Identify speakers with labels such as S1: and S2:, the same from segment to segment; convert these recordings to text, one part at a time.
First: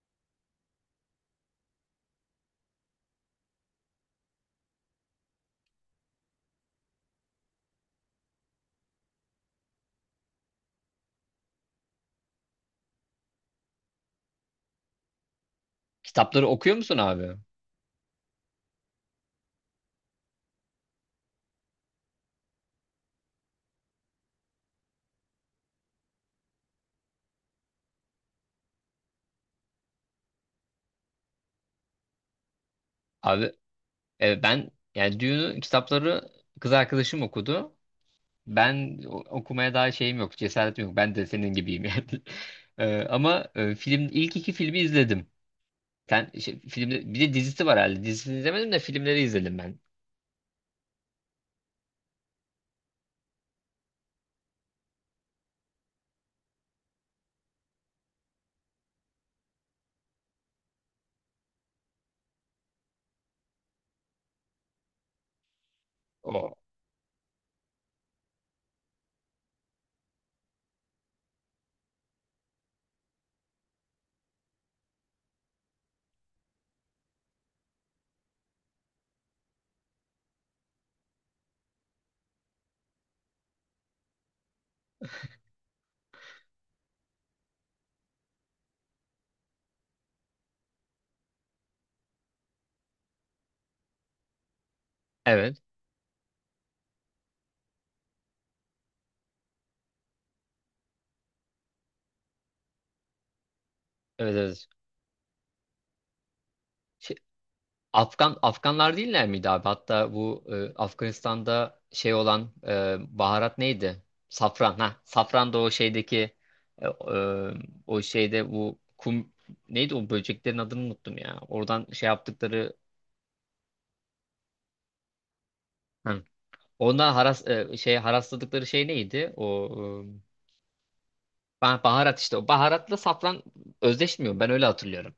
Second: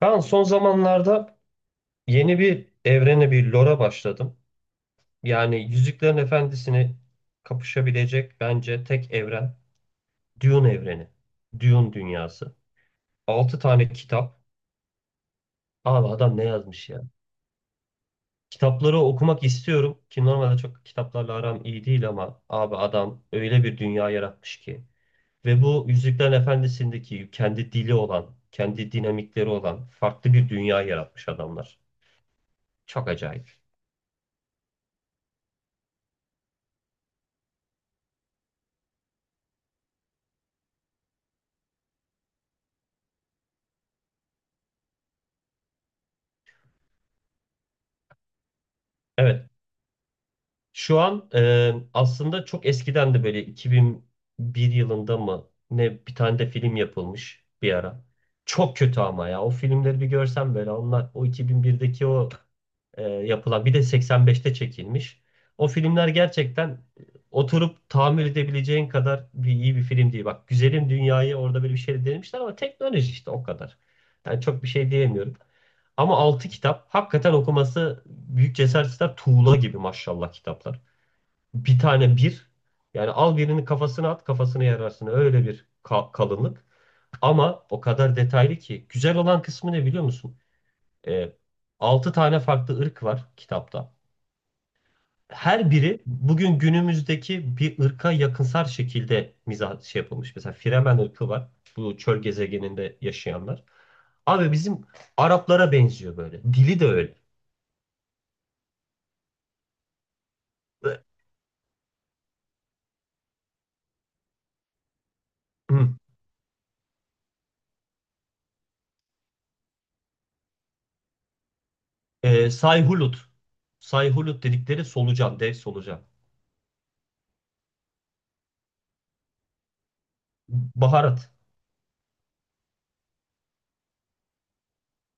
S1: Ben son zamanlarda yeni bir evrene, bir lore'a başladım. Yani Yüzüklerin Efendisi'ni kapışabilecek bence tek evren Dune evreni. Dune dünyası. 6 tane kitap. Abi adam ne
S2: Kitapları okuyor
S1: yazmış
S2: musun
S1: ya?
S2: abi?
S1: Kitapları okumak istiyorum ki normalde çok kitaplarla aram iyi değil ama abi adam öyle bir dünya yaratmış ki. Ve bu Yüzüklerin Efendisi'ndeki kendi dili olan, kendi dinamikleri olan farklı bir dünya yaratmış adamlar. Çok
S2: Abi
S1: acayip.
S2: ben yani Dune'u kitapları kız arkadaşım okudu. Ben okumaya daha şeyim yok, cesaretim yok. Ben de senin gibiyim yani. E, ama film ilk iki filmi izledim. Sen şey, filmde bir de dizisi var herhalde. Dizisini izlemedim de filmleri
S1: Evet.
S2: izledim ben.
S1: Şu an aslında çok eskiden de böyle 2001 yılında mı ne bir tane de film yapılmış bir ara. Çok kötü ama ya o filmleri bir görsem böyle onlar o 2001'deki o yapılan bir de 85'te çekilmiş. O filmler
S2: O.
S1: gerçekten oturup tahammül edebileceğin kadar bir iyi bir film değil. Bak Güzelim Dünya'yı orada böyle bir şey denemişler ama teknoloji işte o kadar. Yani çok bir şey diyemiyorum. Ama altı kitap hakikaten okuması büyük cesaret ister. Tuğla gibi maşallah kitaplar bir tane bir. Yani al birini kafasına at kafasına yararsın. Öyle bir kalınlık. Ama o kadar detaylı ki. Güzel olan kısmı ne biliyor musun? Ee, 6 tane farklı ırk var kitapta.
S2: Evet.
S1: Her biri bugün günümüzdeki bir ırka yakınsar şekilde mizah şey yapılmış. Mesela Fremen ırkı var. Bu çöl gezegeninde yaşayanlar.
S2: Evet
S1: Abi
S2: evet.
S1: bizim Araplara benziyor böyle. Dili de öyle.
S2: Afganlar değiller miydi abi? Hatta bu Afganistan'da şey olan baharat neydi? Safran. Ha, safran da o
S1: Hı.
S2: şeydeki e, e, o şeyde bu kum neydi, o böceklerin adını unuttum ya. Oradan şey yaptıkları.
S1: Sayhulut. Sayhulut dedikleri solucan, dev solucan.
S2: Hı. Ondan şey harasladıkları şey neydi? O
S1: Baharat.
S2: baharat işte. O baharatla safran özdeşmiyor. Ben öyle hatırlıyorum.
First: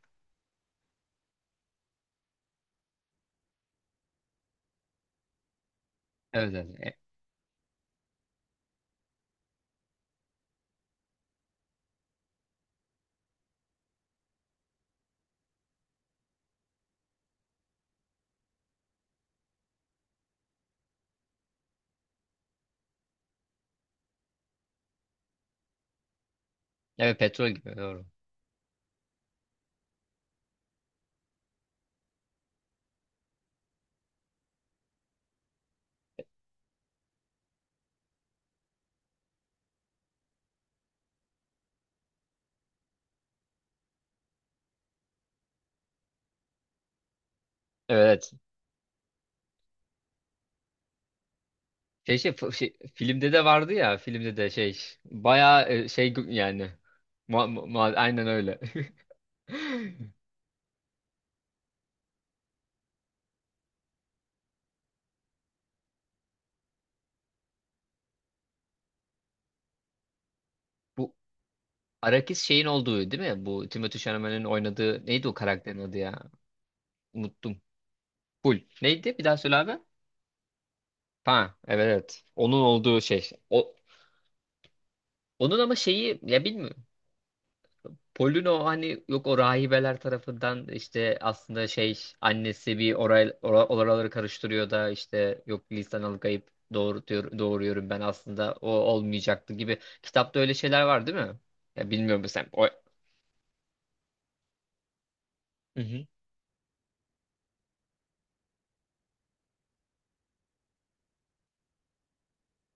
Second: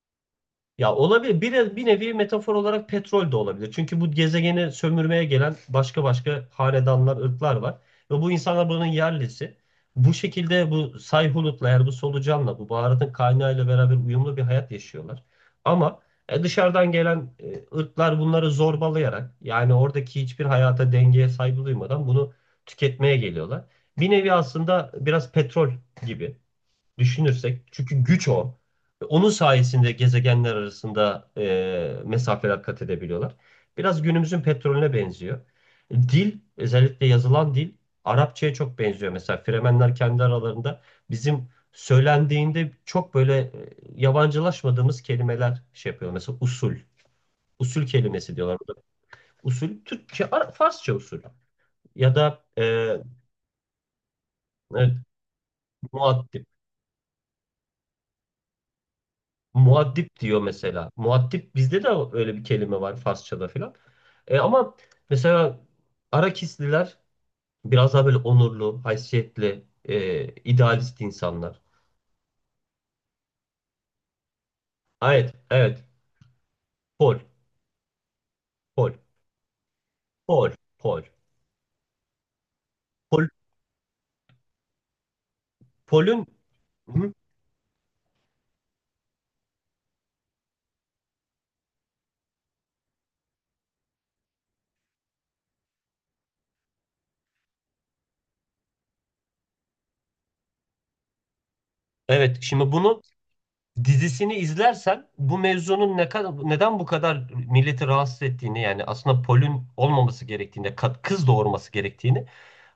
S1: Ya olabilir. Bir, bir nevi metafor olarak petrol de olabilir. Çünkü bu gezegeni sömürmeye gelen başka başka
S2: Evet evet. E,
S1: hanedanlar, ırklar var. Ve bu insanlar buranın yerlisi. Bu şekilde bu Sayhunut'la eğer bu solucanla, bu baharatın kaynağıyla beraber uyumlu bir hayat yaşıyorlar. Ama dışarıdan gelen ırklar bunları zorbalayarak yani oradaki hiçbir hayata dengeye saygı duymadan bunu tüketmeye geliyorlar. Bir nevi aslında biraz petrol gibi
S2: evet petrol
S1: düşünürsek
S2: gibi
S1: çünkü
S2: doğru.
S1: güç o. Ve onun sayesinde gezegenler arasında mesafeler kat edebiliyorlar. Biraz günümüzün petrolüne benziyor. Dil, özellikle yazılan dil Arapçaya çok benziyor. Mesela Fremenler kendi aralarında bizim söylendiğinde çok böyle yabancılaşmadığımız kelimeler şey yapıyor. Mesela usul, usul
S2: Evet.
S1: kelimesi diyorlar. Usul Türkçe, Farsça usul ya da
S2: Şey, filmde de vardı ya, filmde de şey
S1: evet,
S2: bayağı şey
S1: muaddi.
S2: yani aynen öyle.
S1: Muaddip diyor mesela. Muaddip bizde de öyle bir kelime var Farsçada filan. Ama mesela Arakisliler biraz daha böyle onurlu, haysiyetli, idealist
S2: Bu
S1: insanlar.
S2: Arakis şeyin olduğu değil mi? Bu Timothée Chalamet'in oynadığı neydi o
S1: Evet,
S2: karakterin
S1: evet.
S2: adı ya?
S1: Pol,
S2: Unuttum. Pul.
S1: pol,
S2: Neydi? Bir daha söyle abi.
S1: pol, pol.
S2: Ha evet evet. Onun olduğu
S1: Pol,
S2: şey. O, onun ama şeyi
S1: pol'ün.
S2: ya bilmiyorum.
S1: Hı.
S2: Polino hani yok, o rahibeler tarafından işte aslında şey annesi bir oraları karıştırıyor da, işte yok lisan alıkayıp doğurtuyor, doğuruyorum ben, aslında o olmayacaktı gibi. Kitapta öyle şeyler var değil mi? Ya bilmiyorum
S1: Evet,
S2: sen. O.
S1: şimdi bunu dizisini izlersen bu
S2: Hı
S1: mevzunun
S2: hı.
S1: ne kadar neden bu kadar milleti rahatsız ettiğini yani aslında polün olmaması gerektiğini, kız doğurması gerektiğini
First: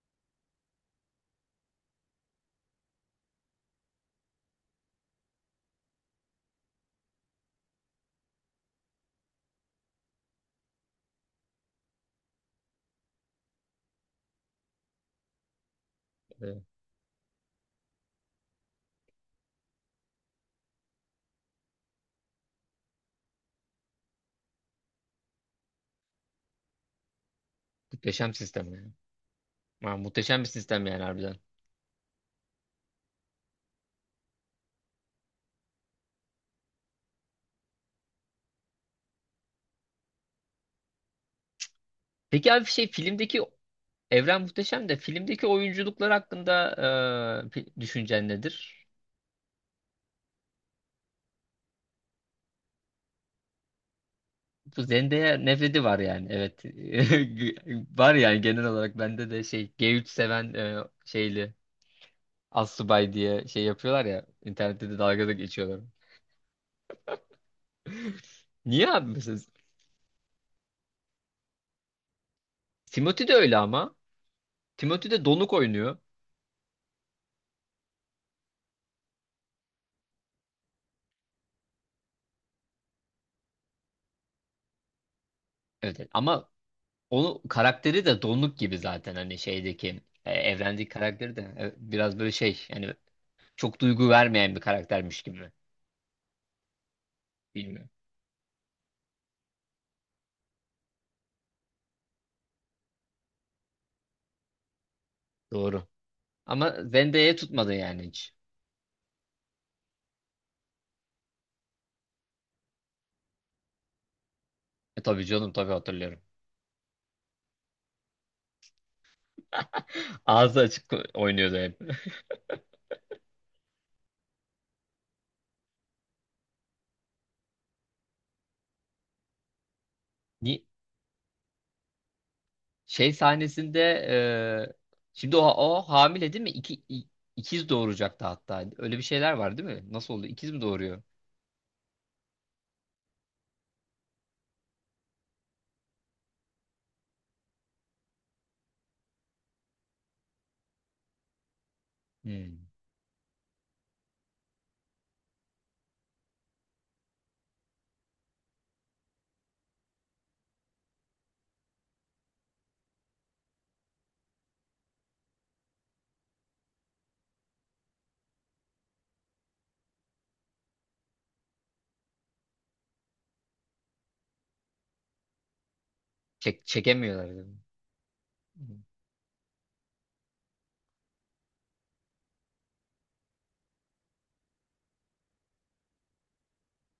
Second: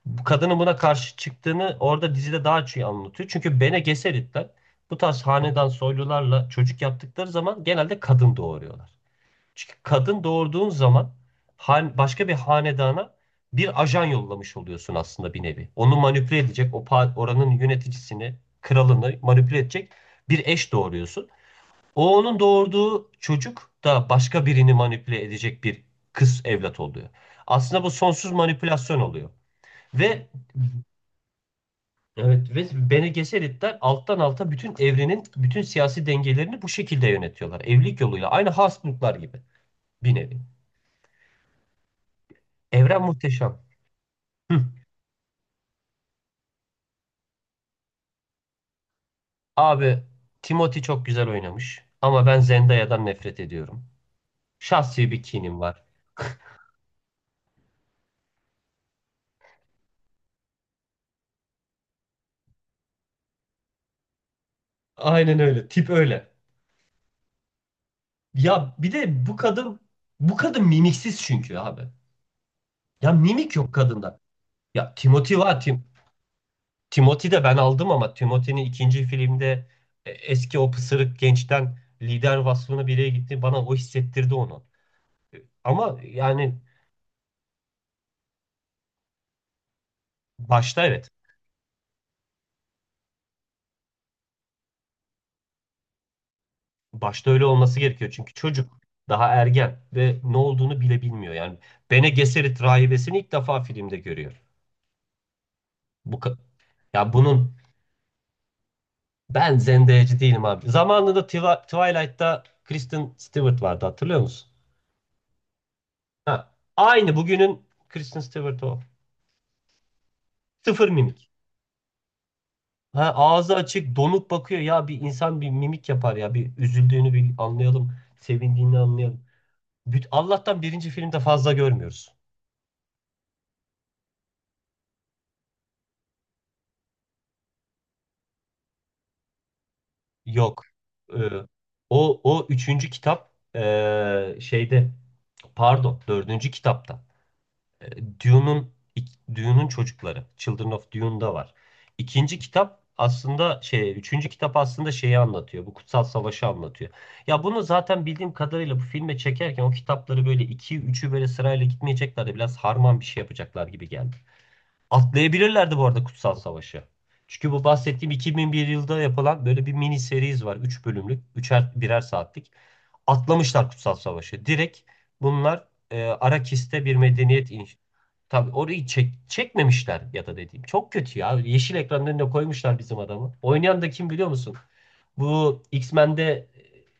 S1: bu kadının buna karşı çıktığını orada dizide daha çok iyi anlatıyor. Çünkü Bene Gesseritler bu tarz hanedan soylularla çocuk yaptıkları zaman genelde kadın doğuruyorlar. Çünkü kadın doğurduğun zaman başka bir hanedana bir ajan yollamış oluyorsun aslında bir nevi. Onu manipüle
S2: Evet.
S1: edecek, o oranın yöneticisini, kralını manipüle edecek bir eş doğuruyorsun. O onun doğurduğu çocuk da başka birini manipüle edecek bir kız evlat oluyor. Aslında bu sonsuz
S2: Muhteşem sistem yani.
S1: manipülasyon oluyor.
S2: Ha,
S1: Ve
S2: muhteşem bir sistem yani harbiden.
S1: Evet ve Bene Gesseritler alttan alta bütün evrenin bütün siyasi dengelerini bu şekilde yönetiyorlar. Evlilik yoluyla. Aynı Habsburglar gibi bir nevi.
S2: Peki abi şey
S1: Evren
S2: filmdeki
S1: muhteşem.
S2: evren
S1: Hı.
S2: muhteşem de, filmdeki oyunculuklar hakkında düşüncen nedir?
S1: Abi Timothy çok güzel oynamış ama ben Zendaya'dan nefret ediyorum.
S2: Bu
S1: Şahsi bir
S2: Zendaya
S1: kinim
S2: nefreti
S1: var.
S2: var yani, evet. Var yani, genel olarak bende de şey G3 seven şeyli assubay diye şey yapıyorlar ya, internette de dalga da
S1: Aynen öyle.
S2: geçiyorlar.
S1: Tip öyle. Ya
S2: Niye
S1: bir
S2: abi
S1: de bu
S2: mesela?
S1: kadın bu kadın mimiksiz çünkü abi. Ya
S2: Timothy de öyle
S1: mimik yok
S2: ama.
S1: kadında. Ya
S2: Timothy de
S1: Timothy
S2: donuk
S1: var. Tim,
S2: oynuyor.
S1: Timothy de ben aldım ama Timothy'nin ikinci filmde eski o pısırık gençten lider vasfına biriye gitti. Bana o hissettirdi onu.
S2: Evet
S1: Ama
S2: evet, ama
S1: yani
S2: onu karakteri de donuk gibi zaten, hani şeydeki
S1: başta
S2: evrendeki
S1: evet.
S2: karakteri de biraz böyle şey yani çok duygu vermeyen bir karaktermiş gibi.
S1: Başta öyle olması
S2: Bilmiyorum.
S1: gerekiyor. Çünkü çocuk daha ergen ve ne olduğunu bile bilmiyor. Yani Bene Gesserit rahibesini ilk defa filmde görüyor.
S2: Doğru.
S1: Bu ka-
S2: Ama
S1: Ya
S2: Zendaya'ya
S1: bunun
S2: tutmadı yani hiç.
S1: ben zendeyeci değilim abi. Zamanında Twilight'ta Kristen Stewart vardı hatırlıyor musun?
S2: E tabii canım, tabii hatırlıyorum.
S1: Ha, aynı bugünün Kristen Stewart o.
S2: Ağzı açık
S1: Sıfır mimik.
S2: oynuyordu hep.
S1: Ha, ağzı açık, donuk bakıyor. Ya bir insan bir mimik yapar ya. Bir üzüldüğünü bir anlayalım, sevindiğini anlayalım. Allah'tan
S2: Ni-
S1: birinci filmde fazla görmüyoruz.
S2: Şey sahnesinde şimdi o, o hamile değil mi? İkiz doğuracaktı hatta. Öyle bir şeyler var değil mi? Nasıl oldu? İkiz mi
S1: Yok.
S2: doğuruyor?
S1: Ee, o üçüncü kitap şeyde pardon dördüncü kitapta. E, Dune'un Dune'un çocukları. Children of Dune'da var. İkinci
S2: Hmm.
S1: kitap aslında şey, üçüncü kitap aslında şeyi anlatıyor. Bu kutsal savaşı anlatıyor. Ya bunu zaten bildiğim kadarıyla bu filme çekerken o kitapları böyle iki, üçü böyle sırayla gitmeyecekler de biraz harman bir şey yapacaklar gibi geldi. Atlayabilirlerdi bu arada Kutsal Savaş'ı. Çünkü bu bahsettiğim 2001 yılda yapılan böyle bir mini seriz var. Üç bölümlük, üçer birer saatlik. Atlamışlar Kutsal Savaş'ı. Direkt bunlar Arakis'te bir
S2: Çekemiyorlar değil
S1: medeniyet
S2: mi?
S1: inşa... Tabii
S2: Hmm.
S1: orayı çekmemişler ya da dediğim. Çok kötü ya. Yeşil ekranın önüne koymuşlar bizim adamı. Oynayan da kim biliyor musun? Bu X-Men'de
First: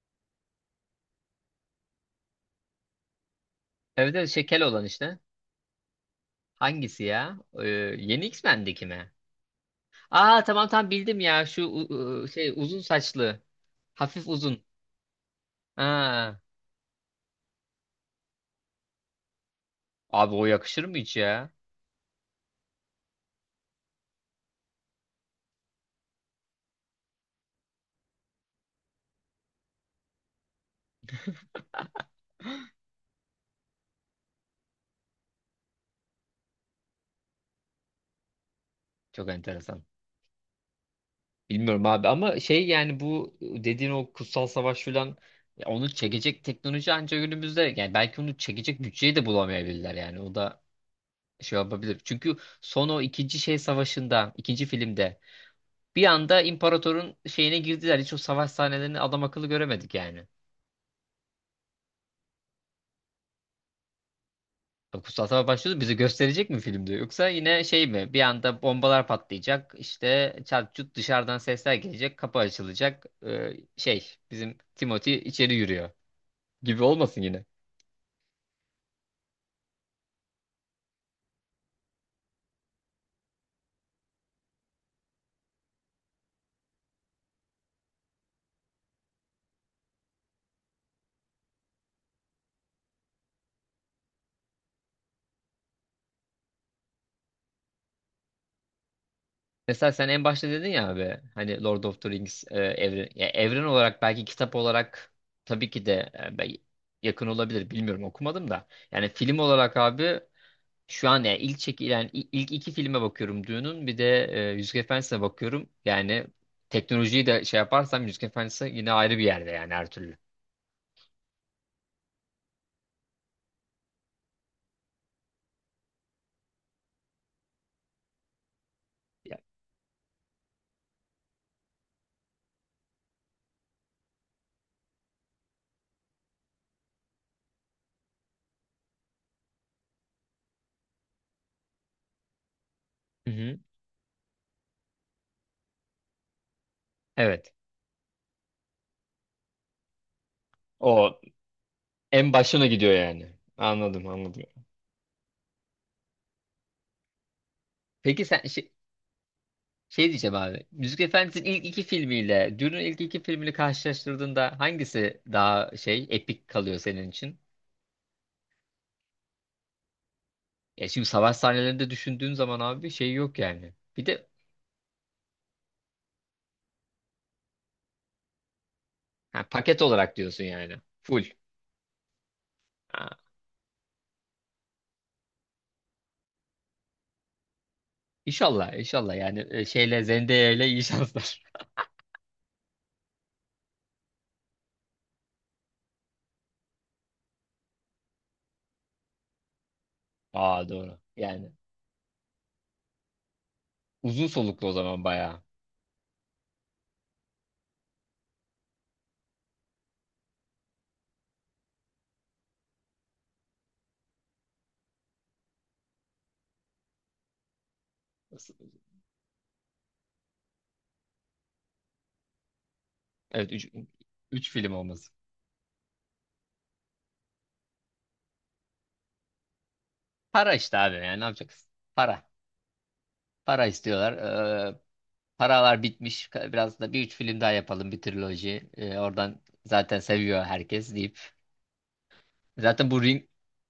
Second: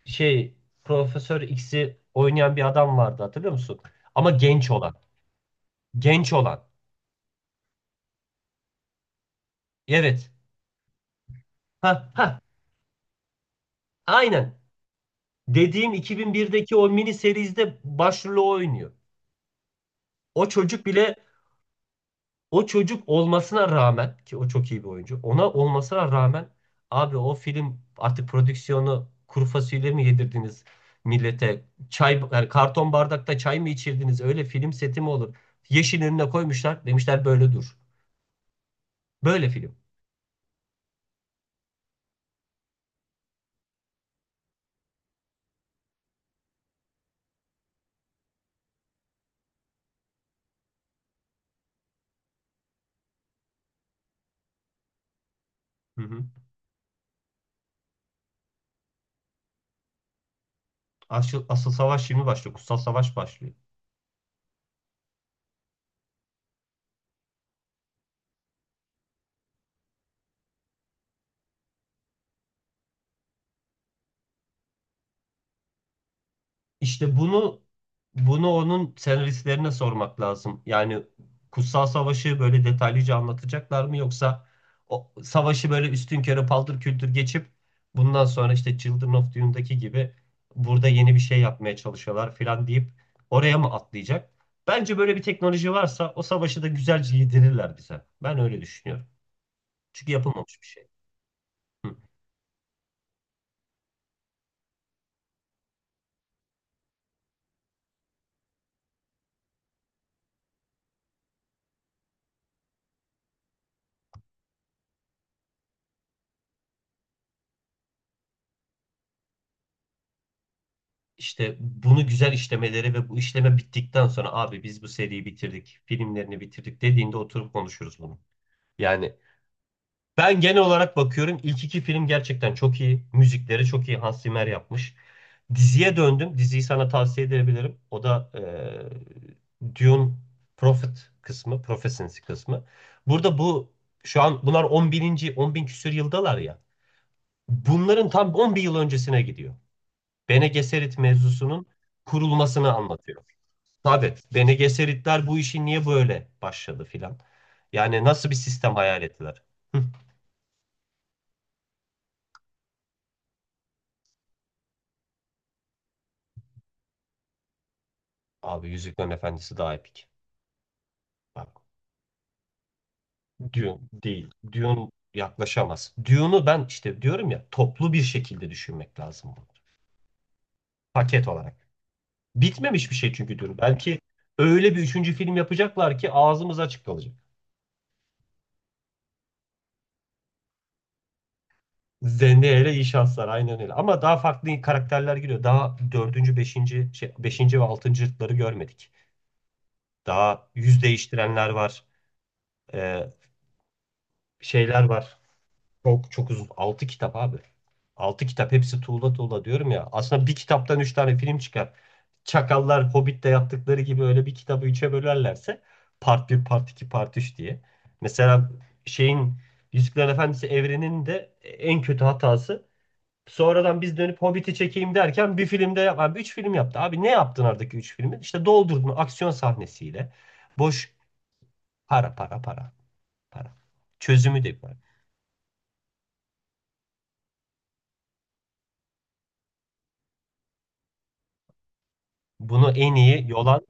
S1: e, şey Profesör X'i oynayan bir adam vardı hatırlıyor musun?
S2: Evet evet,
S1: Ama
S2: şekel
S1: genç
S2: olan
S1: olan.
S2: işte.
S1: Genç olan.
S2: Hangisi ya? Yeni X-Men'deki mi?
S1: Evet.
S2: Aa tamam tamam, bildim ya. Şu
S1: Ha,
S2: şey, uzun saçlı. Hafif
S1: aynen.
S2: uzun.
S1: Dediğim
S2: Aa.
S1: 2001'deki o mini serizde başrolü o oynuyor.
S2: Abi o
S1: O
S2: yakışır
S1: çocuk
S2: mı hiç
S1: bile
S2: ya?
S1: o çocuk olmasına rağmen ki o çok iyi bir oyuncu. Ona olmasına rağmen abi o film artık prodüksiyonu kuru fasulye mi yedirdiniz millete? Çay yani karton bardakta çay mı içirdiniz? Öyle film seti mi olur? Yeşil önüne koymuşlar. Demişler böyle dur.
S2: Çok
S1: Böyle film.
S2: enteresan. Bilmiyorum abi, ama şey yani bu dediğin o kutsal savaş filan, ya onu çekecek teknoloji ancak günümüzde, yani belki onu çekecek bütçeyi de bulamayabilirler yani, o da şey yapabilir. Çünkü son o ikinci şey savaşında, ikinci filmde
S1: Hı
S2: bir
S1: hı.
S2: anda imparatorun şeyine girdiler, hiç o savaş sahnelerini adam akıllı göremedik yani.
S1: Asıl savaş şimdi başlıyor. Kutsal savaş başlıyor.
S2: O kutsal savaş başlıyordu, bizi gösterecek mi filmde, yoksa yine şey mi, bir anda bombalar patlayacak işte çat çut, dışarıdan sesler gelecek, kapı açılacak, şey bizim Timothy içeri yürüyor gibi
S1: İşte
S2: olmasın yine.
S1: bunu onun senaristlerine sormak lazım. Yani Kutsal Savaş'ı böyle detaylıca anlatacaklar mı yoksa o savaşı böyle üstünkörü paldır küldür geçip bundan sonra işte Children of Dune'daki gibi burada yeni bir şey yapmaya çalışıyorlar filan deyip oraya mı atlayacak? Bence böyle bir teknoloji varsa o savaşı da güzelce yedirirler bize. Ben öyle düşünüyorum.
S2: Mesela sen
S1: Çünkü
S2: en başta
S1: yapılmamış bir
S2: dedin
S1: şey.
S2: ya abi, hani Lord
S1: Hı.
S2: of the Rings evren, ya evren olarak belki, kitap olarak tabii ki de yakın olabilir bilmiyorum, okumadım da. Yani film olarak abi şu an, yani ilk çekilen ilk iki filme bakıyorum Dune'un, bir de Yüzük Efendisi'ne bakıyorum. Yani teknolojiyi de şey yaparsam Yüzük Efendisi yine ayrı bir yerde yani, her türlü.
S1: İşte bunu güzel işlemeleri ve bu işleme bittikten sonra abi biz bu seriyi bitirdik, filmlerini bitirdik dediğinde oturup konuşuruz bunu. Yani
S2: Ya-
S1: ben genel olarak bakıyorum ilk iki film gerçekten çok iyi. Müzikleri çok iyi Hans Zimmer yapmış. Diziye döndüm. Diziyi sana tavsiye edebilirim. O da Dune Prophet kısmı, Prophecy kısmı.
S2: Hı
S1: Burada
S2: hı.
S1: bu şu an bunlar 10 bininci, 10 bin küsür yıldalar ya.
S2: Evet.
S1: Bunların tam 10 bin yıl öncesine gidiyor. Bene Gesserit
S2: O
S1: mevzusunun
S2: en başına
S1: kurulmasını
S2: gidiyor
S1: anlatıyor.
S2: yani. Anladım
S1: Tabii
S2: anladım.
S1: Bene Gesseritler bu işi niye böyle başladı filan. Yani
S2: Peki
S1: nasıl bir
S2: sen.
S1: sistem hayal ettiler? Hıh.
S2: Şey diyeceğim abi. Müzik Efendisi'nin ilk iki filmiyle Dune'un ilk iki filmini karşılaştırdığında hangisi daha şey, epik kalıyor senin için?
S1: Abi Yüzüklerin Efendisi daha epik.
S2: Ya şimdi savaş
S1: Bak
S2: sahnelerinde düşündüğün zaman abi şey yok yani.
S1: Dune
S2: Bir de
S1: değil. Dune yaklaşamaz. Dune'u ben işte diyorum ya toplu bir şekilde düşünmek lazım
S2: ha,
S1: bunu.
S2: paket olarak diyorsun yani. Full.
S1: Paket olarak. Bitmemiş bir
S2: Ha,
S1: şey çünkü Dune. Belki öyle bir üçüncü film yapacaklar ki ağzımız açık kalacak.
S2: İnşallah inşallah yani şeyle Zendaya ile iyi şanslar.
S1: Zendaya ile iyi şanslar aynen öyle. Ama daha farklı karakterler giriyor. Daha dördüncü, beşinci, şey, beşinci ve altıncılıkları görmedik. Daha
S2: Aa
S1: yüz
S2: doğru.
S1: değiştirenler
S2: Yani
S1: var. Ee,
S2: uzun soluklu o
S1: şeyler
S2: zaman
S1: var.
S2: bayağı.
S1: Çok çok uzun. Altı kitap abi. Altı kitap hepsi tuğla tuğla diyorum ya. Aslında bir kitaptan üç tane film çıkar. Çakallar Hobbit'te yaptıkları gibi öyle bir kitabı üçe bölerlerse part bir part 2 part 3 diye. Mesela şeyin Yüzüklerin Efendisi evreninin de en kötü hatası...
S2: Evet
S1: Sonradan biz dönüp
S2: 3
S1: Hobbit'i
S2: film
S1: çekeyim
S2: olması.
S1: derken bir filmde 3 film yaptı. Abi ne yaptın aradaki 3 filmi? İşte doldurdun aksiyon sahnesiyle.
S2: Para işte
S1: Boş
S2: abi, yani ne yapacaksın?
S1: para
S2: Para.
S1: para para para.
S2: Para istiyorlar.
S1: Çözümü de var.
S2: Ee, Paralar bitmiş. Biraz da bir üç film daha yapalım. Bir triloji. Oradan zaten seviyor herkes deyip.
S1: Bunu
S2: Zaten
S1: en
S2: bu Ring
S1: iyi yolan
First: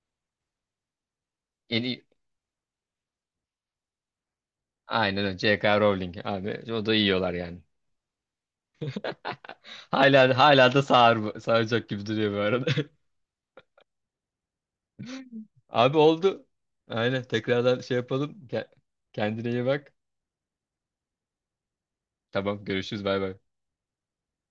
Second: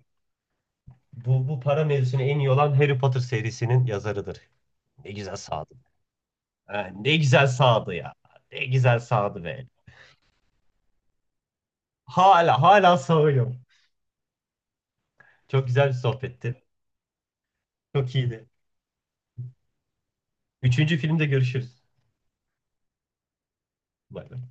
S1: Bu para
S2: yeni,
S1: mevzusunu en iyi olan Harry Potter serisinin yazarıdır. Ne
S2: aynen
S1: güzel
S2: öyle. J
S1: sağdı.
S2: K. Rowling abi. O
S1: Ha,
S2: da
S1: ne
S2: yiyorlar
S1: güzel
S2: yani.
S1: sağdı ya. Ne güzel sağdı be.
S2: Hala hala da sağır, sağıracak gibi duruyor bu
S1: Hala
S2: arada.
S1: hala sağıyorum. Çok güzel bir
S2: Abi oldu.
S1: sohbetti.
S2: Aynen tekrardan şey
S1: Çok
S2: yapalım.
S1: iyiydi.
S2: Kendine iyi bak.
S1: Üçüncü filmde görüşürüz.
S2: Tamam, görüşürüz. Bay bay.
S1: Bay bay.